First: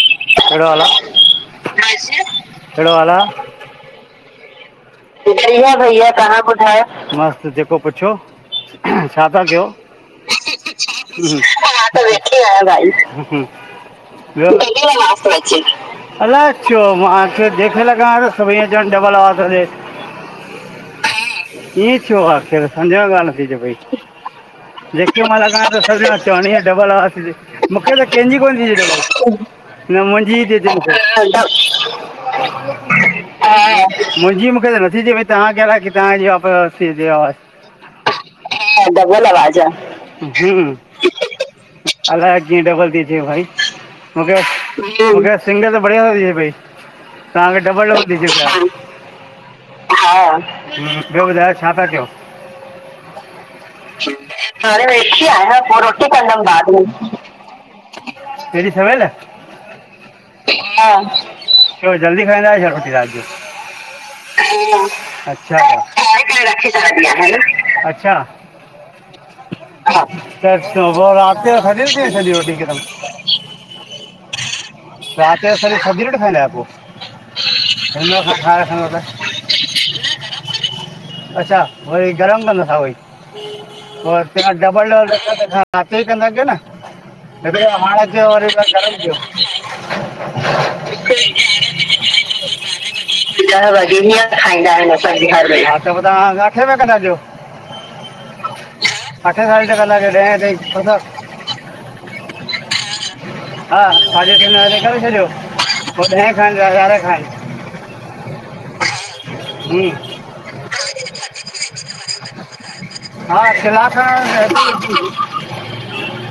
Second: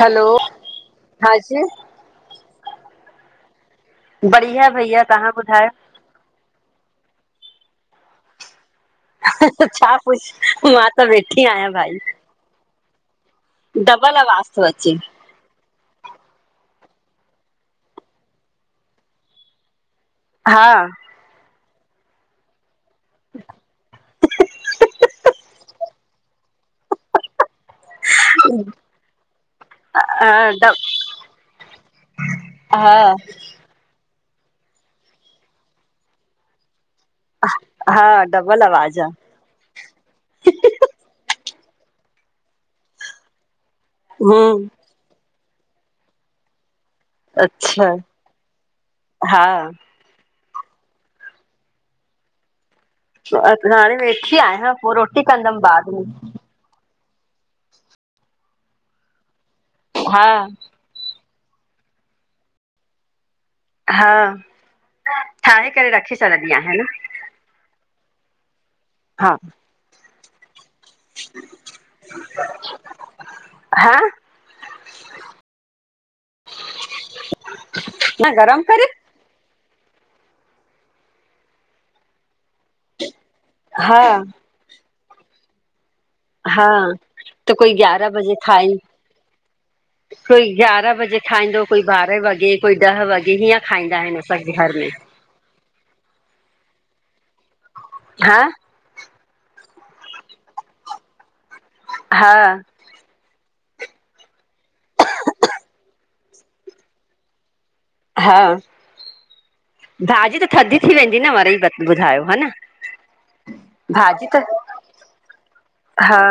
हलो। कहिड़ो हाल आहे हांजी कहिड़ो हाल आहे बढिया आहे भइया। [unintelligible] तव्हां ॿुधयो? मस्त जेको पुछो। छा ता कयो? छा पुछ मां त वेठी आहियां मा भाई त वे कीअ आयो भाई? [unintelligible] डबल आवाज़ थो अचे। डबल तो अच्चे। अलाए छो मां त जेखे लगायां सब इहें च्वन डबल आवाज़ थोॾ अच्चे। हा। ईअं छो आख़िर सम्झ में गाल् न्थी अचे पई। जेकी मा लगाया सब ॼणा चवन हीअ डबल आवज़ ती थे। मूंखे त कंहिंजी कोन थीय [unintelligible] हा ड हा मुंहिंजी मूंखे त नथी चए पई तव्हांखे अलाए किथा आवाज़। हा डबल आवाज़ आ। डबल आवाज आ्। हु अलाए किअ डबल ती अचे भाइ हम्म मूंखे सिंगल त बढ़िया अचे पई, तव्हांखे अच्छा डबल डबल थी अचे पया। हा। हा। ॿियो ॿुधायो छा था कयो? हाणे वेठी आहियां हाणे पो रोटी वेठी आया कंदमि पोइ बाद में। रोटी कंदमि बाद में हेॾी सवेल? हा हा। छो जल्दी खाईंदा आयो छा रोटी रात जो? हा ठिई वयो। अच्छा, अच्छा। ठाहे करे सब रखी ठाहे करे छॾंदी रखी आहियां न। छढडींआया। अच्छा हा त रात जो थी वञे [unintelligible] रात जो हा सॼी थदी रोटी खाईदा आयो पो? थदो सब न ठाहे गरम करे? [unintelligible] अच्छा वरी गरम कंदो? हा [unintelligible] हा त कोई ग्यारह बजे खाई कोई ग्यारह बजे खाईंदो कोई ॿारहें वॻे [unintelligible] कोई ॾ वॼे खाईंन केडिमहिल खाएदा आहिन असांजे घर मे [unintelligible] हा अठे साडे अठे कदा कयो डहें ताई ख़तम। हा। हा हा साॾे अट्ठे खण करे छॾियो पो ॾहे खाईंन याँ यारें खाएन। हा। हमम्। भाॼी त थधी थी वेंदी न वरी ॿुधायो ह न। हा। कलाक़ भाॼी खन मैं त बिलकुल् थिंदी। हा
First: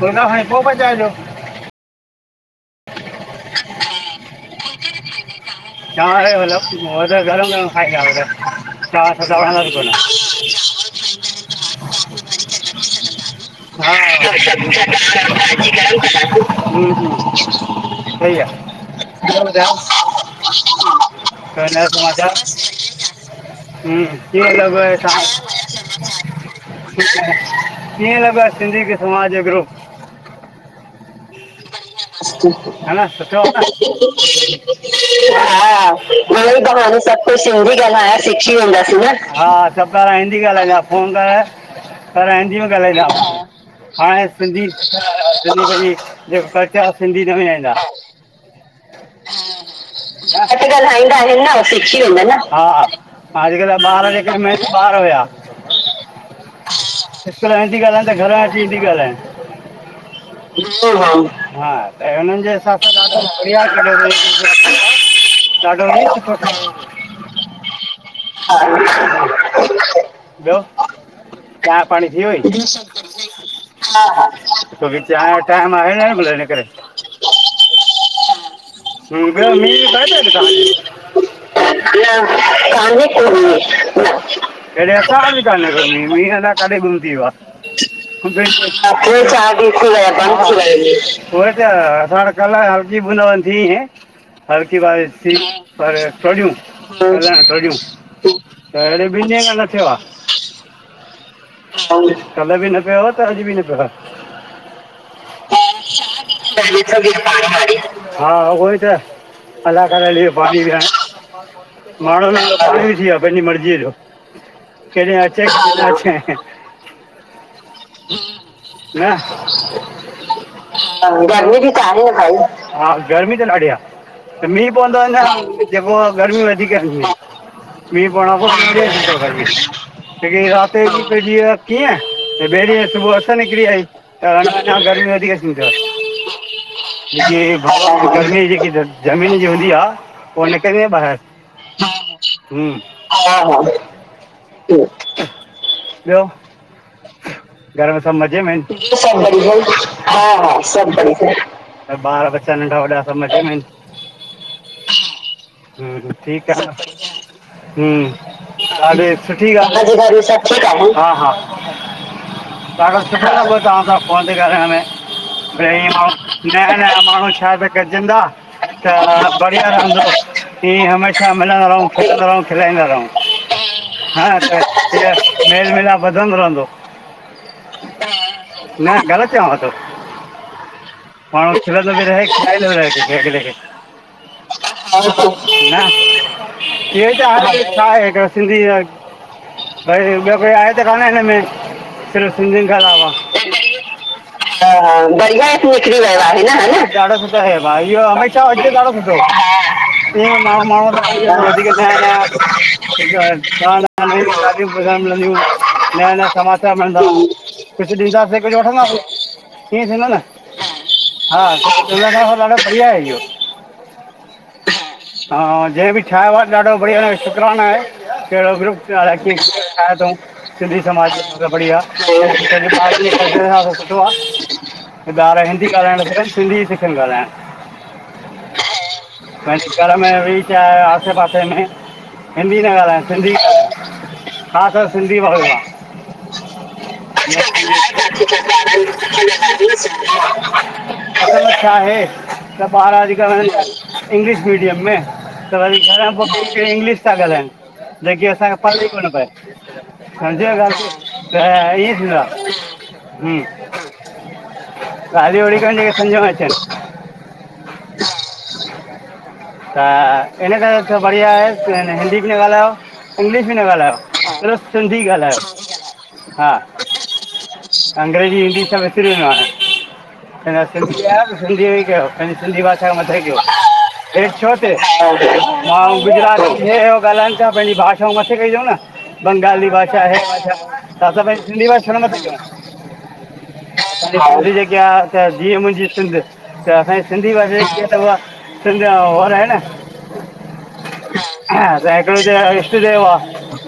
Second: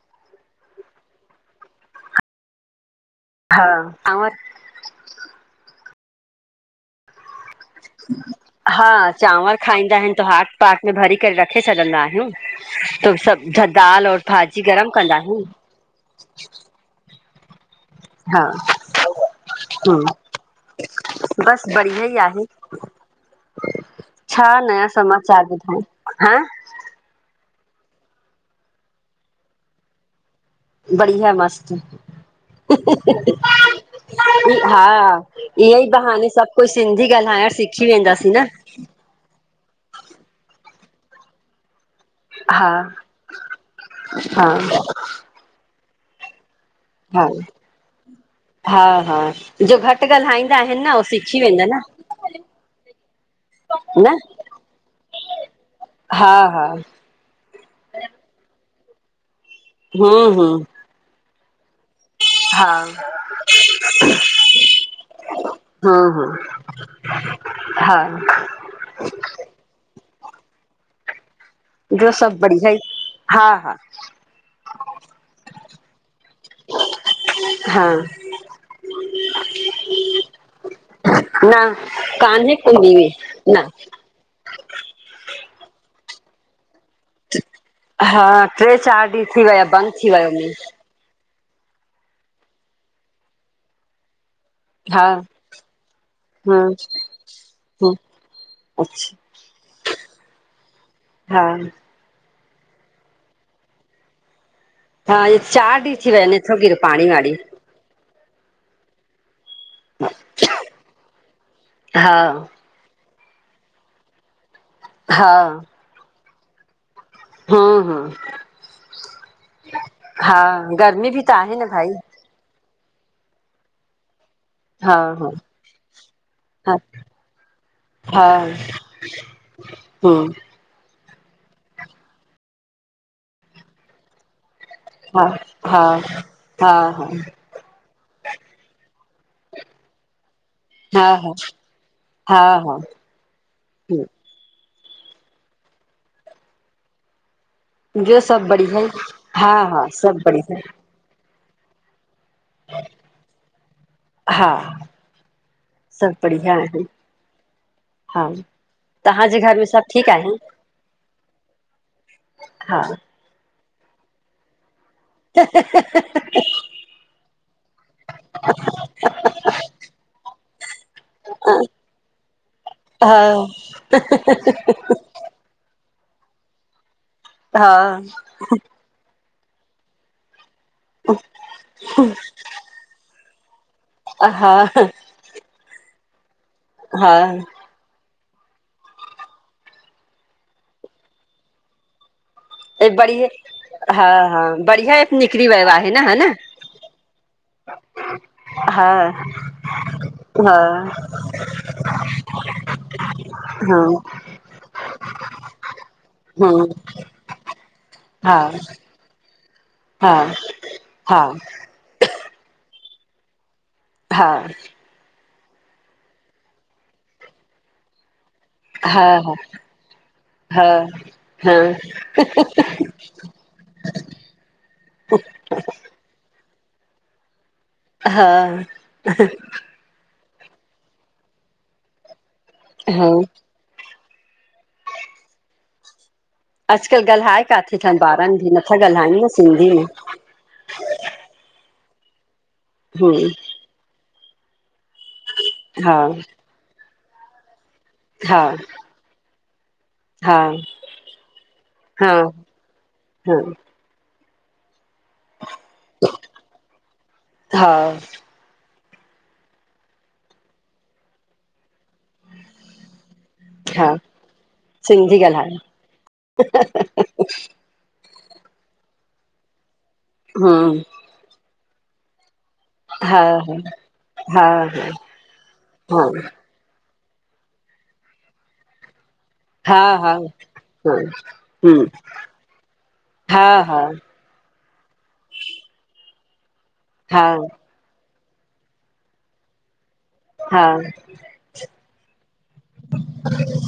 दोडा खणी पो पचाइजो। हा। आवाज़ तव्हां त गरम गरम खाईदा हुदव, हा असां थद्धा चांवर वणन कोन। खाईंदा आहिनि त हाट पाट में भरी करे रखे छॾंदा आहियूं, त सब दाल और भाॼी गरम कंदासीं। हू हू हा हा, बस कोई नया बढ़िया ई समाचार आहे हम्म, छा कीअं लॻो नया आहे समाचार सां- ॿुधयो, हां? कीअं लॻा सिंधी समाज ग्रुप? बढिया मस्त। ह ना सुठो, [unintelligible] आहे ना हा ईअं ई हा बहाने मां सभु ई कोई त, हाणे सिंधी सब कुछु ॻाल्हाइण सिंधी सिखी ॻाल्हाइण वेंदासीं न सिखी वेंदासीं न। सब हिंदी ॻाल्हाइजा फ़ोन कर पहरे हिंदी में हा ॻाल्हाईंदा हाणे हा सिंधी सिंधी पंहिंजी जेको कल्चर सिंधी हा न मिल्हाईंदा। हा हा जो घटि ॻाल्हाईंदा घटि आहिन न उह ॻाल्हाईंदा सिखी वेंदा न। अॼकल ॿार न जेका मेन बार हुया। हा हा स्कूल में हिन्दी ॻाल्हाए त घर में अची हिन्दी ॻाल्हायेन हा हा हा त हुननि जे हिसाब सां ॾाढो बढ़िया छाता हम्म हम्म चाह्यो हा [unintelligible] ॿियो [unintelligible] चाय पाणी ॿियो थी सभु वई? बढ़िया ई हा हा छो कि चाय जो टाइम आहे न भूल हिन करे। हा हम्म, मीं वीं पऐ तो तव्हां जे हिते? न कान्हे को न काने वीमे को न मीं। [inaudible] हेॾे असां उत्ते बि काने को मीं। असांथे भी बंद थी वयो आ, हा टे चारि ॾींहं चार विया ॾिह थी बंदि वयो आ वियो बंद मींहुं थी वयो आ मींह। उई त, असां वट कल हलकी बुंदा हूंदी थी हुई। हलकी हा बारिश थी पर ॾौॾयू हम्म कल न ॾौॾहू हम्म अच्छा ॿिन ॾींहं खां न थियो आहे। हा कले बि न पियो आ त अॼ बि न पयोआ। हा इ चार ॾींहं थी विया आहिनि, न थो गिरे पाणी वाणी। हा उहो ई त। अलाह [inaudible] हा माण्हू थीया पंहिंजी मर्ज़ीअ जो कॾह। अचे त अचे हा, हा। ह, गर्मी बि आहे गर्मी न भी त आहे न भाई। हा, गर्मी त ॾाढी आहे। त मींहुं हा पउंदो आहे हा न जेको गर्मी वधीक हा मी हा पउण खां पो, थींदी आ हम्म गरमी रात उते मीं पेजी वयो, कीअं ॿे ॾींहं सुबुह जो उस निकरी आई। त अना गरमी हा वधीक थीदव, हा हा हा छो की गर्मी जेकी ज़मीन जी हूंदी आ पो इनकरे हा बाहिर हा हा हा हा-हा-हू-हा ॿियो घर में सब ॿियो मज़े सभु में आहिन? बढ़िया हा-हा सब बढ़िया हा हा सब। सभु बढ़िया ॿार ॿच्चा सब नंढा वॾा सब मजे में आहिन? हा। हम्म, सभु बढ़िया ठीकु आ। आहिनि हा हम्म हले तव्हांजे सुठी घर में सभु ठीकु आहिनि ॻाल आ। हा, हा हा। ॾाढो सुठो लॻो तां सां फ़ोन ते ॻालायण में। भ माण्हू नया-नया माण्हू सभई गॼंदा त बढ़िया रहंदो। ईअं हमेशा मिलंदा रहो, खिलंदा रहुं, खिलाईंदा रहुं। ह-ह-ह-ह। त मेल मिलाप वधंदो रहंदो। हा। न ग़लति चवां थो? माण्हू खिलंदो बि रहे खिलाईंदो बि रहे दिले खे हा न। [unintelligible] हा छा आहे हिकिड़ सिंधी, भई ॿियो कोई आहे त कान हिन में सिंधियनि खा हे अलावा। बढ़िया हा हा त बढ़िया एप तम बढ़िया निकिरी एप वियो निकरी न हा वयो आहे न? डाढो सुठो। हे भाई इ हमेशा हुजे त हा डाढो सुठो इ हा हा माण्हू-माण्हू वधीक कां जुड़ंदो त ठ मिलदूं नया-नया हम्म समाचार मिलंदा। कुछ हा ॾींदासीं, कुझु वठंदासीं इअं थींदो हा न हा, ॾाढो बढ़िया आहे इहो हा। हा जंहिं बि ठायो आ, ॾाढो बढ़िया न शुकराना आहे, अहिड़ो ग्रुप हा अलाह कींअ ठायो तउं हा सिंधी समाज में बढिया सुठो आ। ॿार हिंदी ॻाल्हाइण न सिखनि सिंधी सिखनि ॻाल्हाइण हा। पंहिंजे घर में वेई चा आहे, आसे-पासे में हिंदी न ॻाल्हान हा सिंधी ॻाल्हायूं हा असा सिंधी भाऊ आहे अॼुकल्ह ॻाल्हाए काथे था ॿारनि बि नथा ॻाल्हाइनि न सिंधी में [unintelligible] त छा आहे त ॿार हम्म अॼुकल्ह इंग्लिश मीडियम में त वरी हा घर पोइ इंग्लिश था ॻाल्हाइनि, जेकी हा असांखे पले ई कोन पए हा समझो ॻाल त ईअ हा थींदो हा हम ॻाल्ह होड़ी कन हे की समुझ में अच अ हा त इन करे बढ़िया आहे, हिंदी बि न ॻाल्हायो। इंग्लिश बि न हा ॻाल्हायो, सिर्फ सिंधी ॻाल्हायो हा। अंग्रेजी, हिंदी सब विसरी वञो हाणे व हम्म सिंधी आ न सिंधी कयो पेहेन्जी सिंधी भाषा हथ मथे हा कयों हेठ हा हा छो थिए माणु हा गुजरात हे हो ॻाल्हाइनि था पंहिंजी भाषाऊ मथे कईतऊं बंगाली हा भाषा हा हे भाषा ता असां पहिंजी सिंधी हम्म भाषा न हा हा जेके आ त जीअं जीये मुंहिंजी सिंध त असांजी हा सिंधी भाषा कीअं अथव सिंध आ और आहे न हा असांजो इक इष्टदेव आ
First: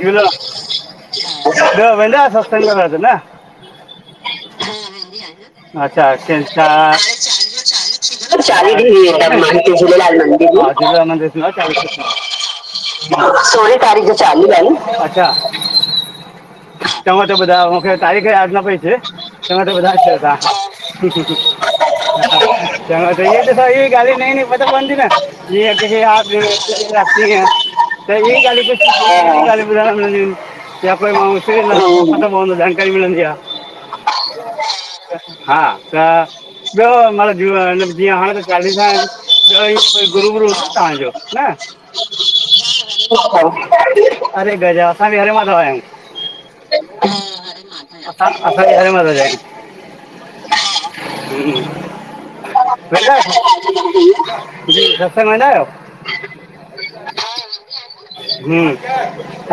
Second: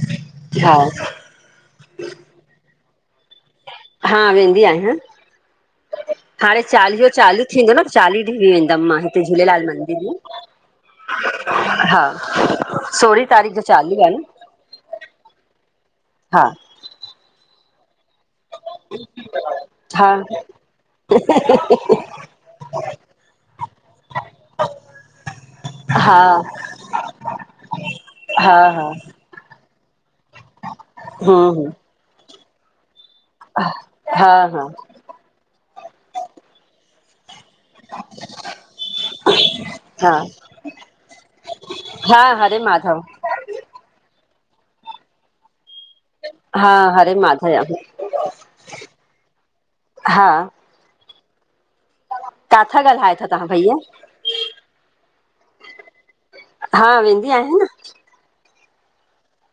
झूलड़ हा ब्यो वेन्दा आयो सस्तंग वग़ैरह ते न हा वेंदी आहियां हाणे चालीहो [unintelligible] चालू थींदो न चालीह ॾींहं बि वेंदमि चालियूं मां हिते ॾियां आ मंदिर झूलेलाल मंदिर में हा झूलेलाल मंदिर थींदो आ चालियों हा हिते सोरहीं त तारीख़ जो सोरिह चालू तारीख़ आहे जो न चालू आहिन। अच्छा हा चंगो थो ॿुधायो मूंखे तारीख़ याद न प ई थे चंगो थ्यो ॿुधाय हा छयो तां। चगो त त ॾिसो इयं गाल्हियूं न ई न उ पतो पहीन हा न हा हा [unintelligible] त हम्म हम्म जानकारी मिलंदी हा हा हा त ॿियो मतिलब जीअं हाणे त चालीहो हा गुरु शुरू अथव तांजो न हा हरे माता अरे गजा असां बि हरे मथा आया आहियूं। हा हरे माधव असां असां भी हरे माता जा आहियूं। हा [inaudible] किथां जी वेंदा ॻाल्हायो था तव्हां भईया आहियो सत्संग वेंदा आहियो? हा वेंदी आहियां न हूं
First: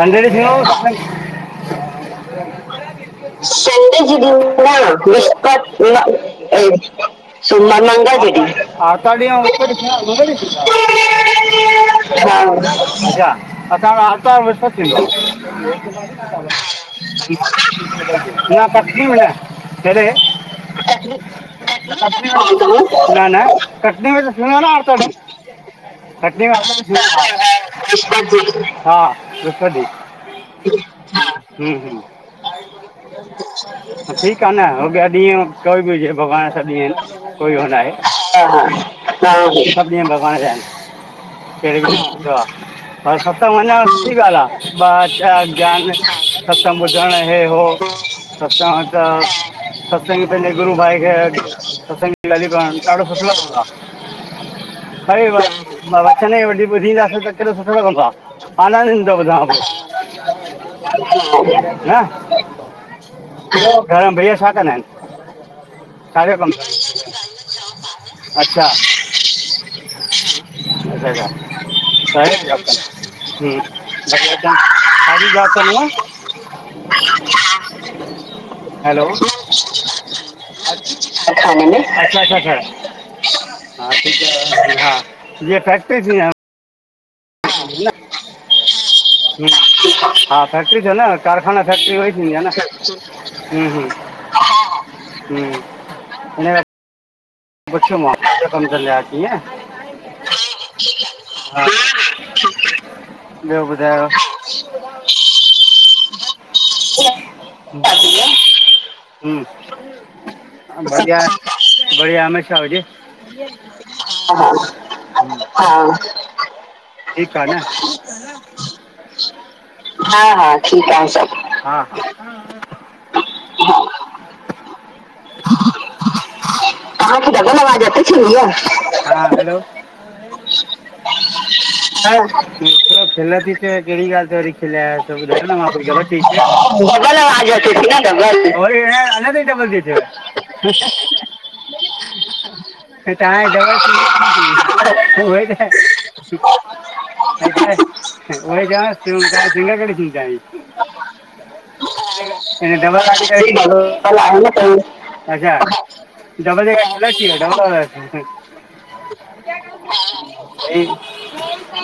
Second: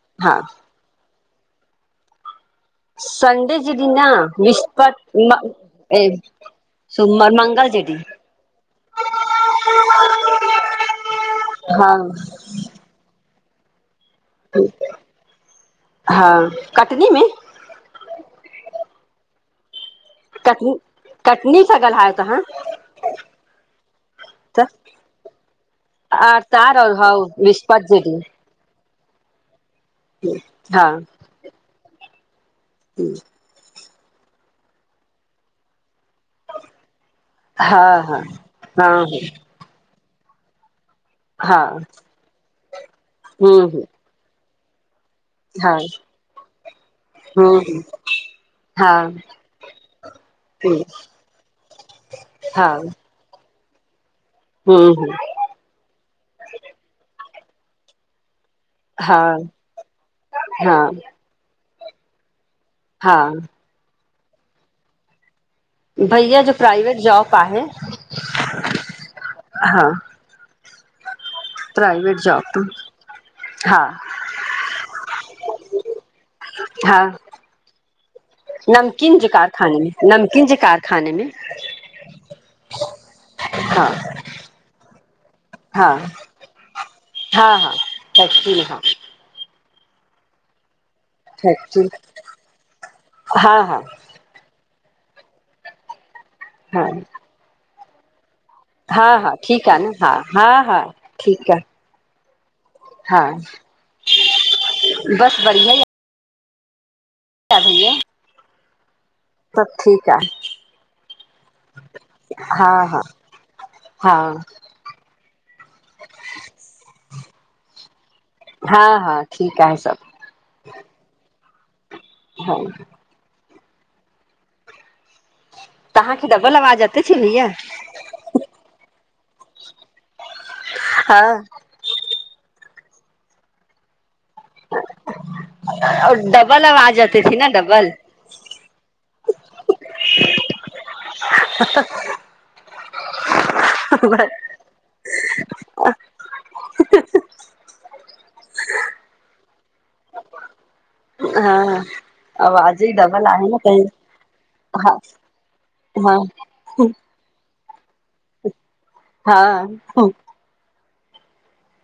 संडे ॾिय हा थींदो हुंदो सत्संग? जे ॾींहुं संडे जी ॾिय न न विस्पति म विस्पत ए सूमर [unintelligible] मंगल जे ॾींहुं हा हा अच्छा असां आतवार विस्पत हा कटनी में थीधोआ। [unintelligible] [inaudible] सां ॻाल्हायो तव्हां न न कटनी में त थींदो आहे नआतवार ॾिह। कटनी [unintelligible] हा आर्तवार और हा विस्पति जे ॾींहुं विस्पत हा ॾीह हिं ठीक आ न अॻियां ॾींहं कोई बि हुजे भॻवान जा ॾींहं आहिन। कोई हो न हा आहे। हा हा [unintelligible] सभ ॾींहं भॻवान जा आहिनि हा कहिड़ी आहे पर सतंग हम्म हम्म वञण सुठी ॻाल्हि आ। बाचार हा ज्ञान खत्म ॿुधणु हे हम्म हो हम्म सभ हा त सभ संग पहले गुरू हम्म भाई खे। सत्संग जी ॻाल्यु हा करण ॾाढो सुठो लॻदो आ। हम्म हम्म ॿ वचन ई वठी ॿुधींदासीं त केॾो सुठो लॻंदो आ, आनंद इंदो हा ॿुधण में, हा न। हा घर में भैया छा कंदा आहिनि? भईया जो छाजो प्राइवेट जॉब आहे कम तनि? अच्छा, हा अ [unintelligible] प्राइवेट हॼ जॉब ज हा च न [inaudible] हा, नमकीन जे कारखाने में, नमकीन जे कार अच्छा- अच्छा -अच्छा। हा हा जीअं हा फैक्ट्री थी हा -हा, फैक्ट्री हा। हम हा [inaudible] फैक्टरी त न कारखाना फैक्ट्री फैक्टरी उवई थींदी आ हा हा न, हम [inaudible] हा [inaudible] पूछो मां, कंदे आहे हा-हा कीअं ठीकु आ न, हा- हा- हा ठीकु आ। हा हा ॿियो बस बढ़िया ई ह आहे भईया थी [unintelligible] हुं सभु ठीकु आहे बढिया-बढिया, े श हु हा जी हा हा हा [unintelligible] ठीक आ न, हा -हा, ठीकु आ सभु। हा -हा ठीकु आ सब। हा [inaudible] [unintelligible] तवांखे डबल आवाज अच तहांखे डबल आवाज अचे थी या हा। एतिरो खिल्ल थी चे, कहिड़ी ॻाल्हि डबल आवाज़ अचे थी न डबल रीी [unintelligible] बजी [unintelligible] हे त ज [unintelligible] उ संगा पड़ी चं [inaudible] हा। हिन आवाज ई वारी डबल आहे कहिड़ी न, पहिं डबल आहे न हा। त अच्छा हा डबल डबल [unintelligible] हा स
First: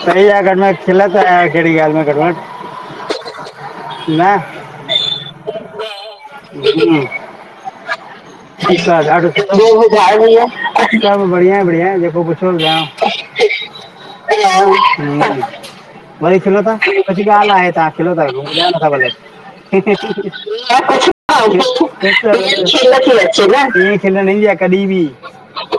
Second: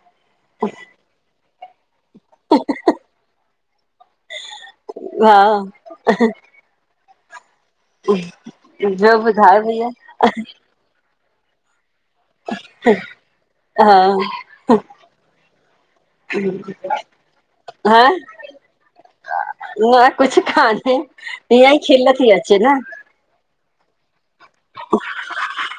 सही आहे, गटमट खिल त आयव कहिड़ी ॻाल में गटमट। [unintelligible] न, हा। हम्म ह ह [unintelligible] ॾढो, सब बढ़िया बढ़िया, जेको कुझ [unintelligible] ह हा ज [unintelligible] [inaudible] वरी खिलो ता, हीअ सच्ची ॻाल आहे, तां हा खिलो ता रुॻो। [unintelligible] न कुझु कान्हे ईअं ई खिल थी अचे न चर्या इय खिल न ईंदी आ कॾहिं बि।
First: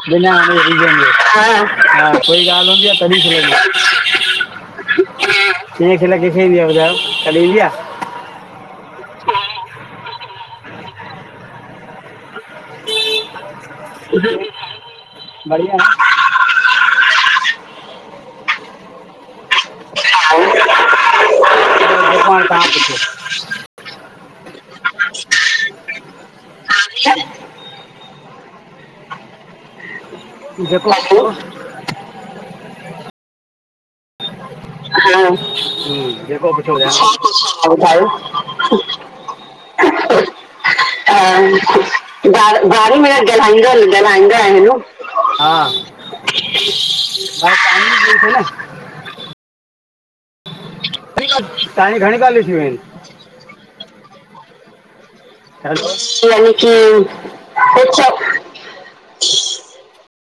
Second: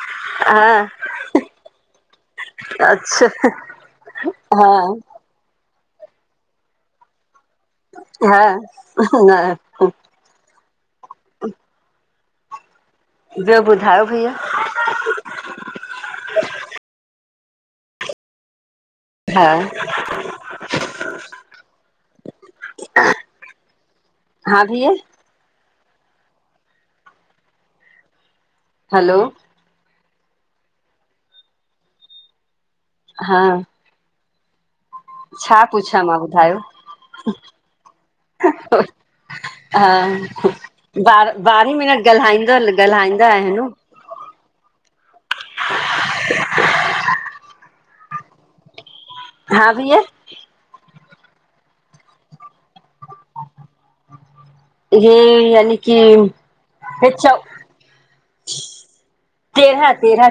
बिना हाण हा रीज़न जे हा कोई ॻाल हूंदी आहे तॾहिं अच्छा खिल्ल इंदी आ। हा इंअ खेिल केंखे इंदी आ ॿुधायो कॾि इंदी आ। हा हा [inaudible] ॿियो ॿुधायो? भईया बढ़िया हा [unintelligible] हा भैया [unintelligible] हलो जेको [unintelligible] हा छा पुछां मां ॿुधायो [inaudible] हा ॿार [unintelligible] ॿारहें मिनट ॻाल्हाईंदा ॻाल्हाईंदा आहिनि [unintelligible] [unintelligible] अभी है। तव्हांजो घणी साले जी आहिन? ये [unintelligible] तेरहां तेरहां